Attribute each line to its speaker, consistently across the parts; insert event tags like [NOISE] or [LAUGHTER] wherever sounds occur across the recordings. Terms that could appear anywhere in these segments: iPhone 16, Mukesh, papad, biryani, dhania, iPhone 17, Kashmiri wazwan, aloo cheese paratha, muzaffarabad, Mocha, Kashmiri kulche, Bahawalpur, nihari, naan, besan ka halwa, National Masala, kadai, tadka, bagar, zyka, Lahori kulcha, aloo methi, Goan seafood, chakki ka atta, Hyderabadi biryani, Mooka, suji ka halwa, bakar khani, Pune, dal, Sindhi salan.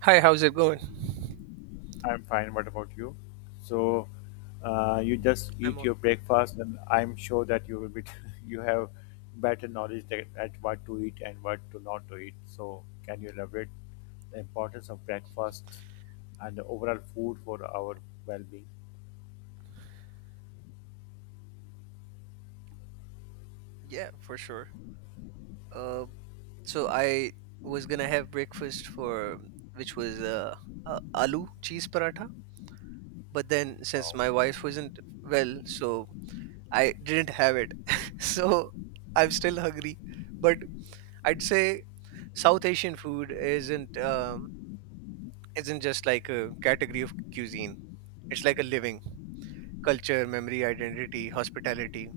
Speaker 1: Hi, how's it going?
Speaker 2: I'm fine. What about you? So, you just
Speaker 1: I'm
Speaker 2: eat
Speaker 1: all
Speaker 2: your breakfast, and I'm sure that you will be [LAUGHS] you have better knowledge that, at what to eat and what to not to eat. So, can you elaborate the importance of breakfast and the overall food for our well-being?
Speaker 1: yeah, for sure. Uh, so I was gonna have breakfast for which was aloo cheese paratha, but then since
Speaker 2: Wow.
Speaker 1: my wife wasn't well, so I didn't have it. [LAUGHS] So I'm still hungry, but I'd say South Asian food isn't just like a category of cuisine. It's like a living culture, memory, identity, hospitality.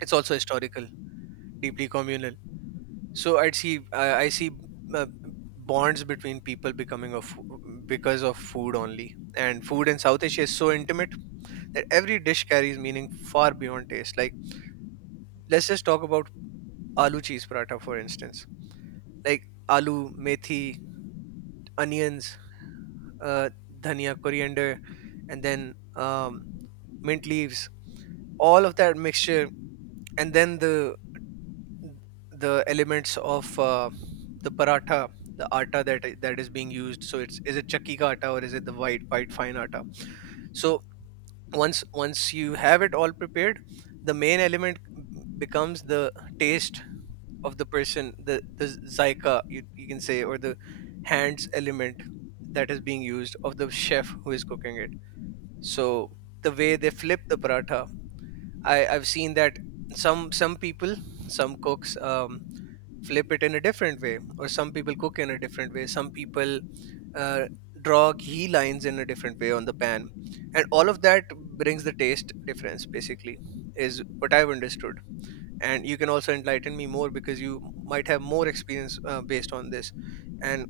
Speaker 1: It's also historical, deeply communal, so I see uh, bonds between people becoming of because of food only. And food in south asia is so intimate that every dish carries meaning far beyond taste. Like, let's just talk about aloo cheese paratha for instance. Like aloo methi, onions, uh, dhania, coriander, and then mint leaves, all of that mixture, and then the elements of the paratha, the atta that that is being used. So it's, is it chakki ka atta or is it the white fine atta? So once you have it all prepared, the main element becomes the taste of the person, the zyka, you can say, or the hands element that is being used of the chef who is cooking it. So the way they flip the paratha, I've seen that some people, some cooks. Flip it in a different way, or some people cook in a different way. Some people uh, draw ghee lines in a different way on the pan, and all of that brings the taste difference, basically, is what I've understood. And you can also enlighten me more because you might have more experience based on this. And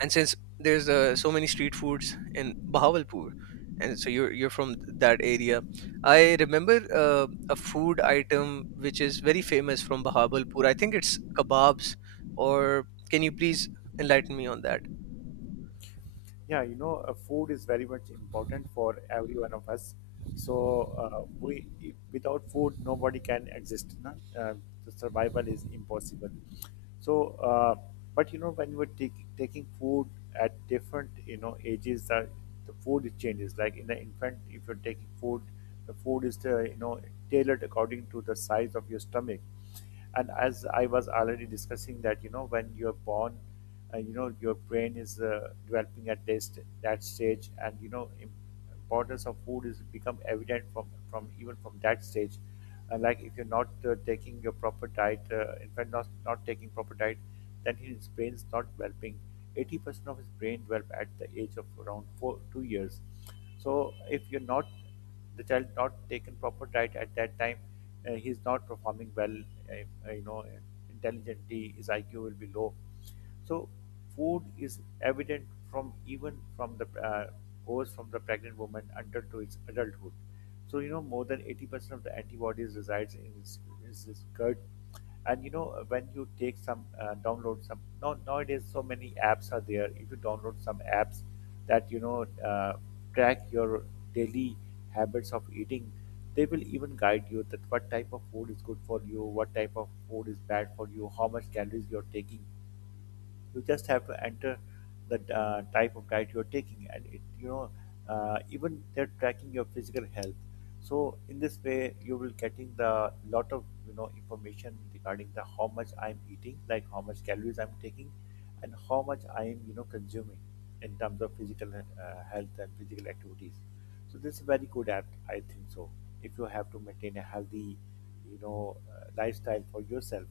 Speaker 1: since there's so many street foods in Bahawalpur, and so you're from that area, I remember a food item which is very famous from Bahawalpur. I think it's kebabs. Or can you please enlighten me on that?
Speaker 2: Yeah, food is very much important for every one of us. So we, if- without food, nobody can exist. No? The survival is impossible. So, but when taking food at different, ages, the food it changes. Like in the infant, if you're taking food, the food is, tailored according to the size of your stomach. And as I was already discussing that when you're born, your brain is developing at this that stage. And importance of food is become evident from even from that stage. Like if you're not taking your proper diet, in fact not taking proper diet, then his brain's not developing. 80% of his brain develop at the age of around four, 2 years. So if you're not, the child not taken proper diet at that time, he's not performing well, intelligently his IQ will be low. So food is evident from, even from the, goes from the pregnant woman until to its adulthood. So more than 80% of the antibodies resides in its, is its gut. And when you take some, download some, nowadays so many apps are there. If you download some apps that track your daily habits of eating, they will even guide you that what type of food is good for you, what type of food is bad for you, how much calories you're taking. You just have to enter the, type of diet you're taking, and it even they're tracking your physical health. So in this way you will getting the lot of information regarding the how much I'm eating, like how much calories I'm taking, and how much I am consuming in terms of physical, health and physical activities. So this is a very good app I think so, if you have to maintain a healthy, lifestyle for yourself.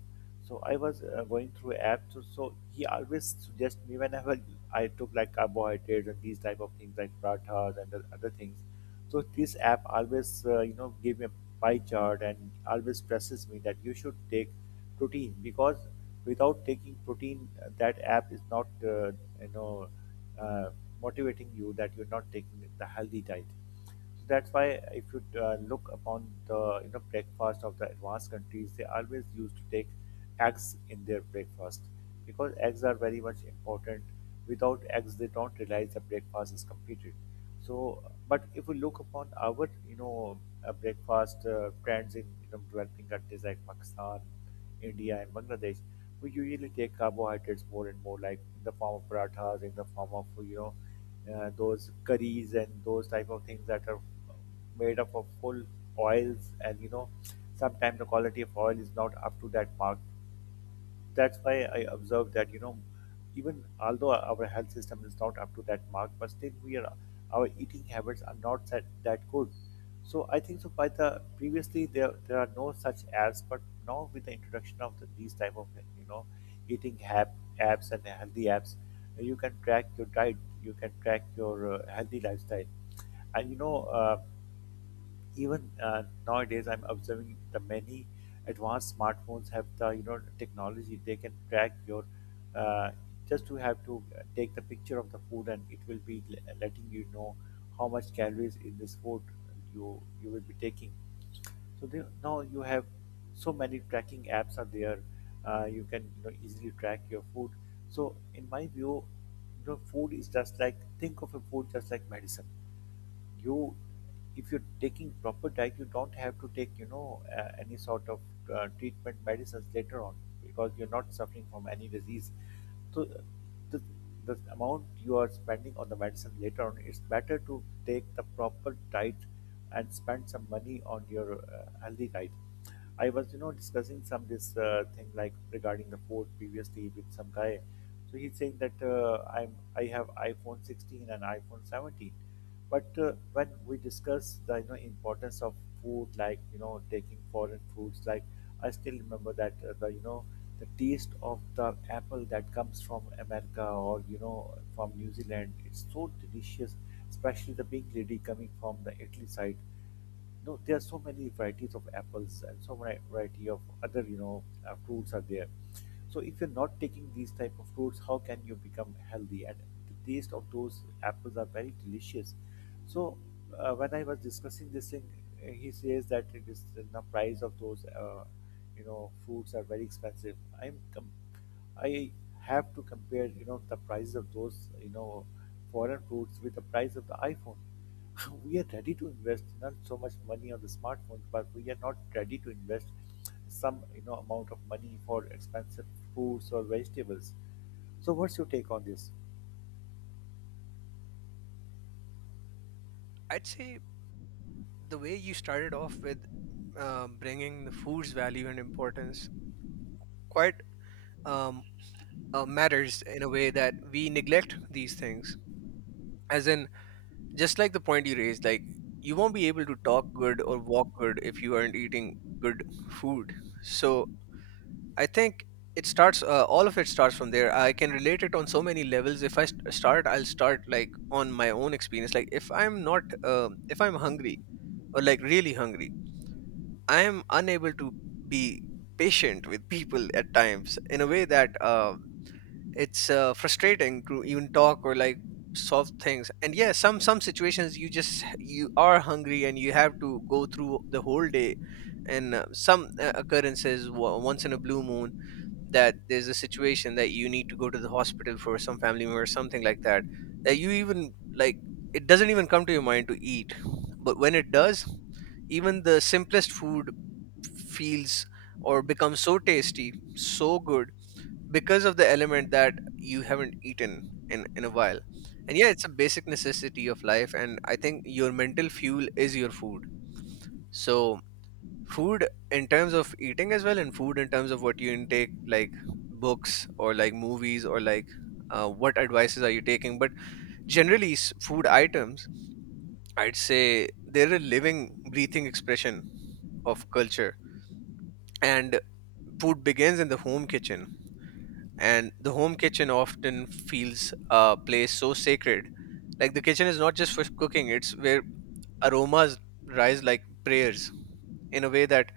Speaker 2: So I was going through apps. So he always suggests me whenever I took like carbohydrates and these type of things like pratas and the other things. So this app always give me a pie chart and always presses me that you should take protein, because without taking protein, that app is not you know uh, motivating you that you're not taking the healthy diet. So that's why if you look upon the breakfast of the advanced countries, they always used to take eggs in their breakfast, because eggs are very much important. Without eggs, they don't realize the breakfast is completed. So, but if we look upon our breakfast, trends in, you know, developing countries like Pakistan, India, and Bangladesh, we usually take carbohydrates more and more, like in the form of parathas, in the form of those curries and those type of things that are made up of full oils, and sometimes the quality of oil is not up to that mark. That's why I observe that, you know, even although our health system is not up to that mark, but still we are, our eating habits are not that good. So I think so. By the previously there are no such apps, but now with the introduction of these type of eating hab apps and healthy apps, you can track your diet, you can track your healthy lifestyle, and even nowadays I'm observing the many advanced smartphones have the technology, they can track your, uh, just to have to take the picture of the food and it will be letting you know how much calories in this food you will be taking. So they, now you have so many tracking apps are there, you can easily track your food. So in my view, food is just like, think of a food just like medicine. You, if you're taking proper diet, you don't have to take any sort of treatment medicines later on, because you're not suffering from any disease. So, the, the amount you are spending on the medicine later on, it's better to take the proper diet and spend some money on your healthy diet. I was discussing some this thing like regarding the food previously with some guy. So he's saying that, I have iphone 16 and iphone 17. But when we discuss the importance of food, like taking foreign foods, like I still remember that the the taste of the apple that comes from America, or from New Zealand, it's so delicious, especially the pink lady coming from the Italy side. No, there are so many varieties of apples and so many variety of other, fruits are there. So if you're not taking these type of fruits, how can you become healthy? And the taste of those apples are very delicious. So, when I was discussing this thing, he says that it is the price of those, fruits are very expensive. I'm com- I have to compare, the price of those, foreign fruits with the price of the iPhone. [LAUGHS] We are ready to invest not so much money on the smartphones, but we are not ready to invest some, amount of money for expensive fruits or vegetables. So, what's your take on this?
Speaker 1: I'd say the way you started off with bringing the food's value and importance quite um, matters in a way that we neglect these things. As in, just like the point you raised, like you won't be able to talk good or walk good if you aren't eating good food. So I think it starts, all of it starts from there. I can relate it on so many levels. If I'll start like on my own experience. Like if I'm not if I'm hungry, or like really hungry, I am unable to be patient with people at times in a way that it's frustrating to even talk or like solve things. And yeah, some situations you just, you are hungry and you have to go through the whole day. And some occurrences, once in a blue moon, that there's a situation that you need to go to the hospital for some family member or something like that, that you even like, it doesn't even come to your mind to eat. But when it does, even the simplest food feels, or becomes so tasty, so good, because of the element that you haven't eaten in a while. And yeah, it's a basic necessity of life, and I think your mental fuel is your food. So food in terms of eating as well, and food in terms of what you intake, like books or like movies or like, what advices are you taking. But generally, food items, I'd say they're a living, breathing expression of culture. And food begins in the home kitchen, and the home kitchen often feels a place so sacred. Like the kitchen is not just for cooking, it's where aromas rise like prayers, in a way that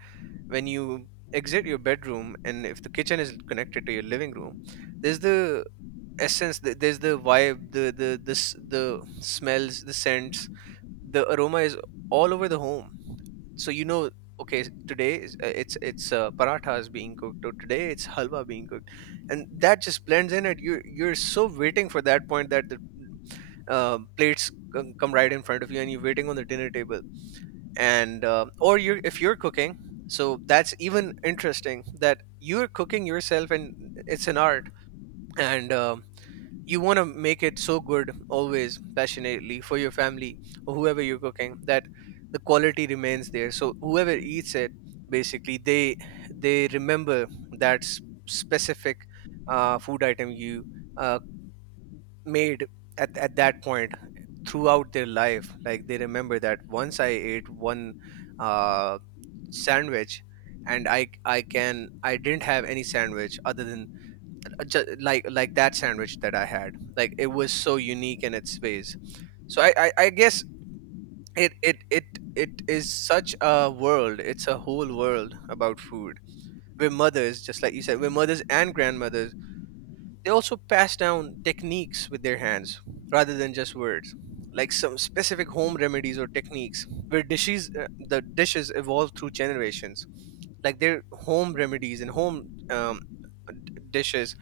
Speaker 1: when you exit your bedroom and if the kitchen is connected to your living room, there's the essence, there's the vibe, the smells, the scents, the aroma is all over the home. So you know, okay, today it's parathas being cooked, or today it's halwa being cooked. And that just blends in it. You, you're so waiting for that point that the plates come right in front of you and you're waiting on the dinner table. And or you, if you're cooking, so that's even interesting that you're cooking yourself. And it's an art. And you want to make it so good always, passionately, for your family or whoever you're cooking, that the quality remains there. So whoever eats it, basically, they remember that specific food item you uh, made at that point throughout their life. Like they remember that once I ate one uh, sandwich, and I can, I didn't have any sandwich other than just like that sandwich that I had. Like it was so unique in its ways. So I guess it is such a world. It's a whole world about food. Where mothers, just like you said, where mothers and grandmothers, they also pass down techniques with their hands rather than just words. Like some specific home remedies or techniques, where dishes, the dishes evolve through generations. Like their home remedies and home dishes,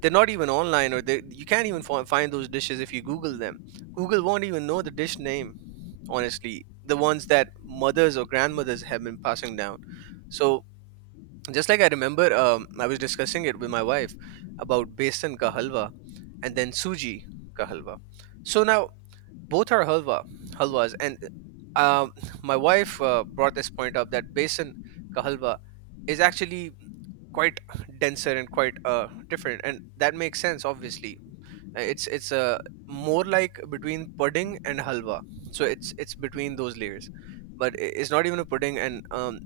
Speaker 1: they're not even online, or they, you can't even find those dishes if you google them. Google won't even know the dish name, honestly, the ones that mothers or grandmothers have been passing down. So just like I remember, I was discussing it with my wife about besan ka halwa, and then suji ka halwa. So now both are halwa, halwas, and um, my wife brought this point up, that besan ka halwa is actually quite denser and quite different, and that makes sense obviously. It's more like between pudding and halwa. So it's between those layers, but it's not even a pudding, and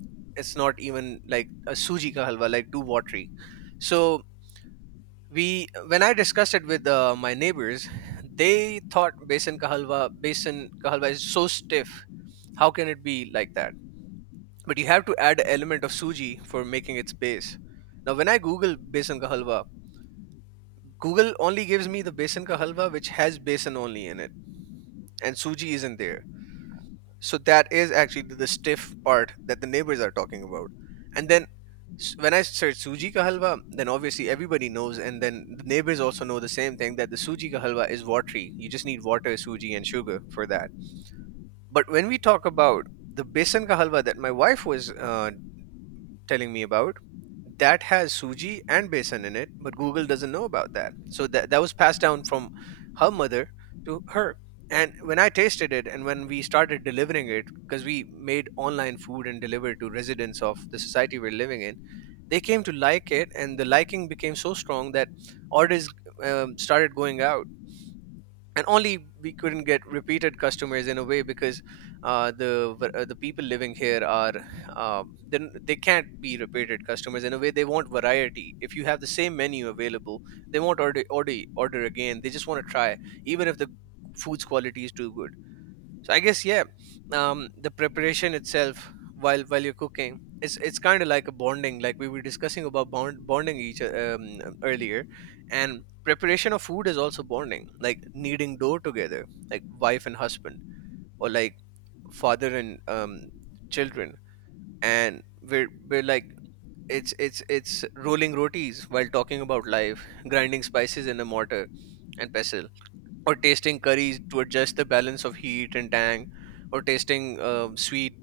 Speaker 1: it's not even like a suji ka halwa, like too watery. So we, when I discussed it with my neighbors, they thought besan ka halwa, besan ka halwa is so stiff, how can it be like that? But you have to add a element of suji for making its base. Now, when I Google besan ka halwa, Google only gives me the besan ka halwa which has besan only in it, and suji isn't there. So that is actually the stiff part that the neighbors are talking about. And then when I search suji ka halwa, then obviously everybody knows, and then the neighbors also know the same thing, that the suji ka halwa is watery. You just need water, suji, and sugar for that. But when we talk about the besan ka halwa that my wife was telling me about, that has suji and besan in it, but google doesn't know about that. So that was passed down from her mother to her. And when I tasted it, and when we started delivering it, because we made online food and delivered to residents of the society we're living in, they came to like it, and the liking became so strong that orders, started going out. And only we couldn't get repeated customers in a way, because the people living here are, then they can't be repeated customers in a way. They want variety. If you have the same menu available, they won't order order again, they just want to try, even if the food's quality is too good. So I guess, yeah, the preparation itself, while you're cooking, it's kind of like a bonding, like we were discussing about bonding each earlier. And preparation of food is also bonding, like kneading dough together, like wife and husband, or like father and children. And we're like, it's rolling rotis while talking about life, grinding spices in a mortar and pestle, or tasting curries to adjust the balance of heat and tang, or tasting sweet,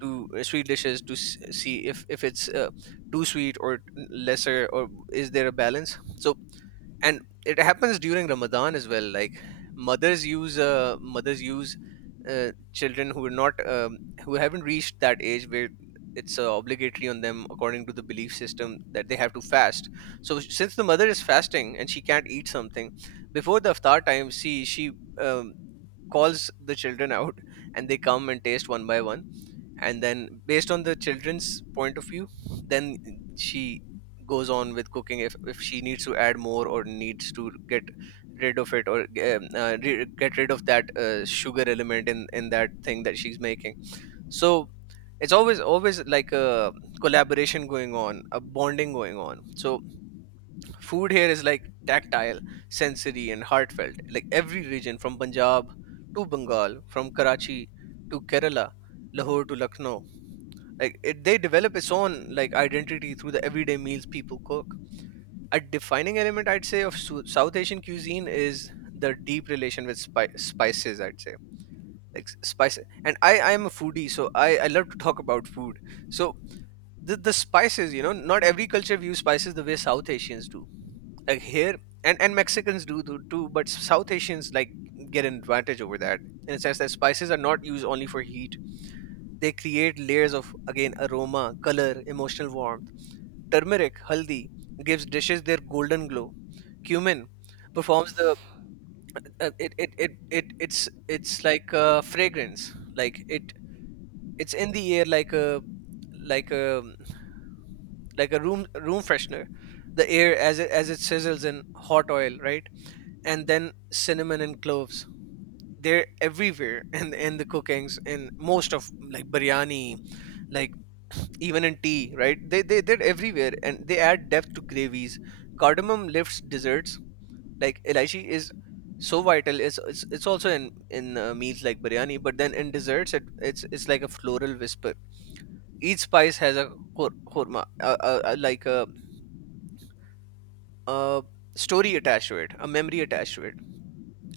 Speaker 1: to sweet dishes, to see if it's too sweet or lesser, or is there a balance? So, and it happens during Ramadan as well. Like mothers use, children who are not who haven't reached that age where it's obligatory on them according to the belief system, that they have to fast. So since the mother is fasting and she can't eat something before the iftar time she um, calls the children [LAUGHS] out, and they come and taste one by one. And then based on the children's point of view, then she goes on with cooking if she needs to add more or needs to get rid of it, or get rid of that sugar element in that thing that she's making. So it's always like a collaboration going on, a bonding going on. So food here is like tactile, sensory, and heartfelt. Like every region, from Punjab to Bengal, from Karachi to Kerala, Lahore to Lucknow, like they develop its own like identity through the everyday meals people cook. A defining element, I'd say, of South Asian cuisine is the deep relation with spices, I'd say. Like spices, and I am a foodie, so I love to talk about food. So the spices, you know, not every culture views spices the way South Asians do. Like here, and Mexicans do too, but South Asians like get an advantage over that, in a sense that spices are not used only for heat. They create layers of, again, aroma, color, emotional warmth. Turmeric, haldi, gives dishes their golden glow. Cumin performs the uh, it, it it it it's it's like a fragrance, like it, it's in the air like a, like a like a room freshener, the air, as it, as it sizzles in hot oil, right? And then cinnamon and cloves, they're everywhere [LAUGHS] in the cookings, in most of like biryani, like [SNIFFS] even in tea, right? They're everywhere, and they add depth to gravies. Cardamom lifts desserts. Like elaichi is so vital. It's also in meals like biryani, but then in desserts, it's like a floral whisper. Each spice has a khor- khorma uh, uh, uh, like a, a story attached to it, a memory attached to it,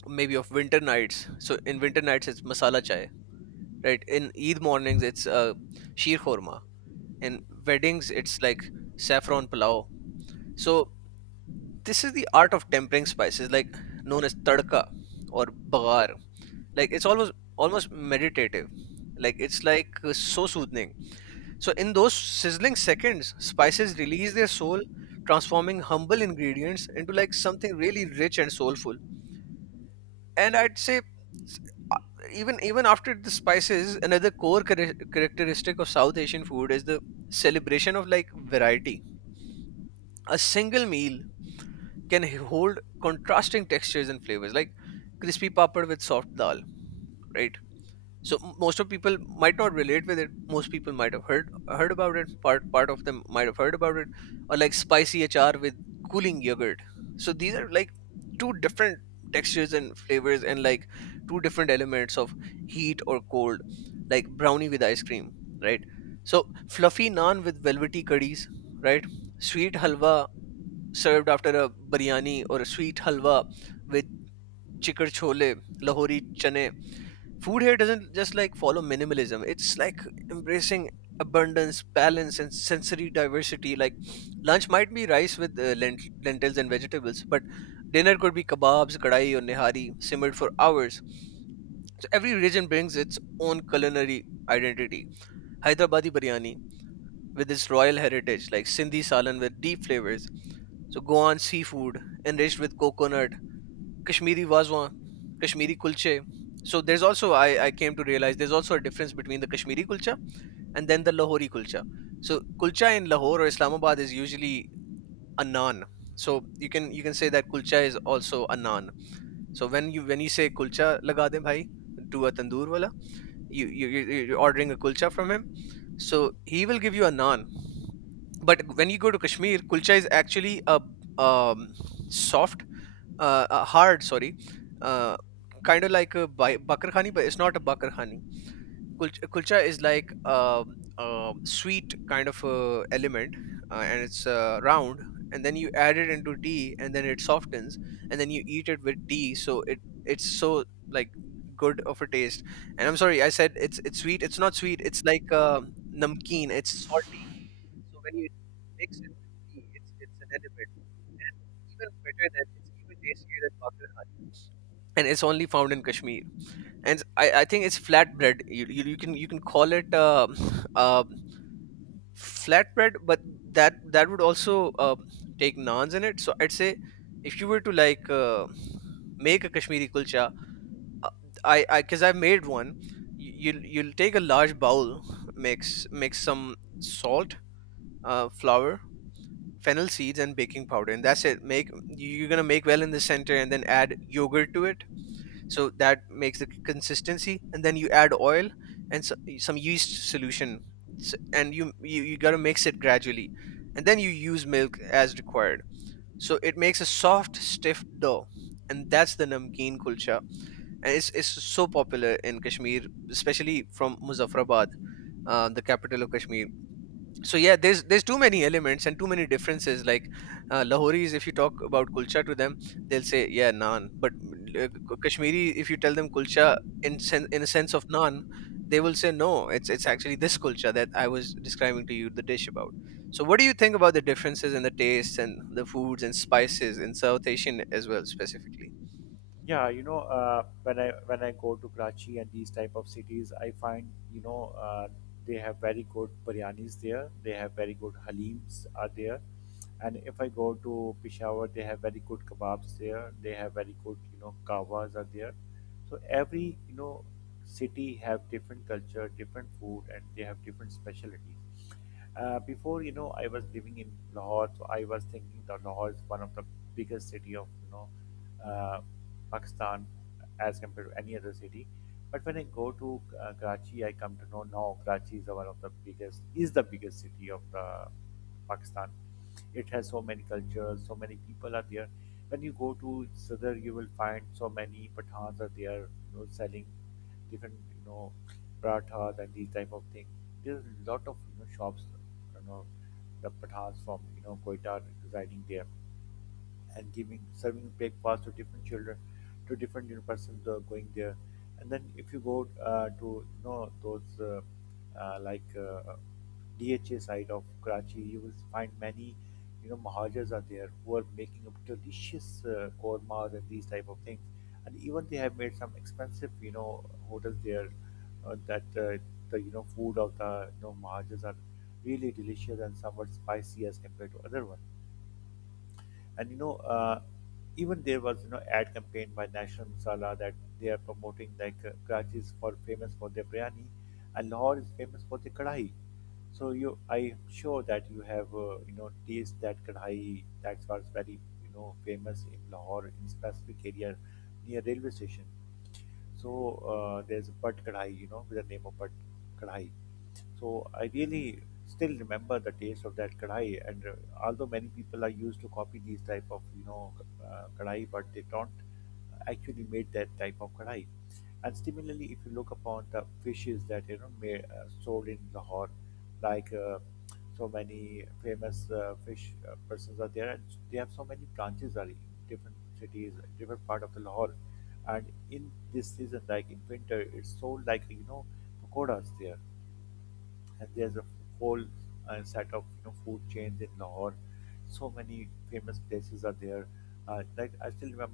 Speaker 1: maybe of winter nights. So in winter nights, it's masala chai, right? In Eid mornings, it's sheer korma. In weddings, it's like saffron pulao. So this is the art of tempering spices, like known as tadka or bagar. Like it's almost meditative. Like it's like so soothing. So in those sizzling seconds, spices release their soul, transforming humble ingredients into like something really rich and soulful. And I'd say, even after the spices, another core characteristic of South Asian food is the celebration of like variety. A single meal can hold contrasting textures and flavors, like crispy papad with soft dal, right? So most of people might not relate with it, most people might have heard, heard about it part part of them might have heard about it. Or like spicy hr with cooling yogurt. So these are like two different textures and flavors, and like two different elements of heat or cold, like brownie with ice cream, right? So fluffy naan with velvety curries, right? Sweet halwa served after a biryani, or a sweet halwa with chikar chole, lahori chane. Food here doesn't just like follow minimalism, it's like embracing abundance, balance, and sensory diversity. Like lunch might be rice with lentils and vegetables, but dinner could be kebabs, kadai, or nihari simmered for hours. So every region brings its own culinary identity. Hyderabadi biryani with its royal heritage, like Sindhi salan with deep flavors. So Goan seafood enriched with coconut, Kashmiri wazwan, Kashmiri kulche. So there's also, I came to realize there's also a difference between the Kashmiri kulcha and then the Lahori kulcha. So kulcha in Lahore or Islamabad is usually a naan. So you can, you can say that kulcha is also a naan. So when you, when you say kulcha laga de bhai to a tandoor wala, you are ordering a kulcha from him. So he will give you a naan. But when you go to Kashmir, kulcha is actually a um, soft, hard, sorry, uh, kind of like a bakar khani, but it's not a bakar khani. Kulcha is like a sweet kind of element, and it's round. And then you add it into tea and then it softens, and then you eat it with tea. So it it's so like good of a taste. And I'm sorry, I said it's sweet. It's not sweet, it's like namkeen, it's salty. So when you mix it with tea, it's an element even better than, it's even tastier than Bakar Khan. And it's only found in Kashmir. And I think it's flatbread. You can, you can call it [SNIFFS] uh, [LAUGHS] flatbread, but that would also uh, take naans in it. So I'd say, if you were to like make a Kashmiri kulcha, uh, I because I've made one. You'll take a large bowl, mix some salt, flour, fennel seeds, and baking powder. And that's it. Make, you're going to make well in the center, and then add yogurt to it, so that makes the consistency. And then you add oil and so, some yeast solution. And you got to mix it gradually, and then you use milk as required. So it makes a soft stiff dough, and that's the namkeen kulcha. And it's so popular in Kashmir, especially from Muzaffarabad, the capital of Kashmir. So yeah, there's too many elements and too many differences. Like Lahoris, if you talk about kulcha to them, they'll say yeah, naan. But uh, Kashmiri, if you tell them kulcha in in a sense of naan, they will say no, it's, it's actually this kulcha that I was describing to you, the dish about. So what do you think about the differences in the tastes and the foods and spices in South Asian as well, specifically?
Speaker 2: Yeah, when I go to Karachi and these type of cities, I find you know uh, they have very good biryanis there. They have very good halims are there, and if I go to Peshawar, they have very good kebabs there. They have very good kawas are there. So every city have different culture, different food, and they have different specialties. Before I was living in Lahore, so I was thinking that Lahore is one of the biggest city of uh, Pakistan as compared to any other city. But when I go to Karachi, I come to know now Karachi is one of the biggest city of Pakistan. It has so many cultures, so many people are there. When you go to Sadr, you will find so many Pathans are there, selling different, parathas and these type of things. There's a lot of shops, you know, the parathas from Quetta residing there and giving serving breakfast to different children, to different, you know, persons, going there. And then if you go, to those like, DHA side of Karachi, you will find many mahajers are there who are making up delicious kormas and these type of things. And even they have made some expensive hotels there, that the food of the mahajers are really delicious and somewhat spicy as compared to other one. And even there was ad campaign by National Masala that they are promoting like, Karachi is for famous for their biryani, and Lahore is famous for the kadai. So I'm sure that you have taste that kadai that was very famous in Lahore in specific area near railway station. So there's a pat kadai with the name of pat kadai. So I really still remember the taste of that kadai. And although many people are used to copy these type of kadai, but they don't actually made that type of kadai. And similarly, if you look upon the fishes that made, sold in Lahore, like so many famous fish persons are there, and they have so many branches are in different cities, different part of the Lahore. And in this season, like in winter, it's sold like pakoras there, and there's a whole set of food chains in Lahore. So many famous places are there. Like I still remember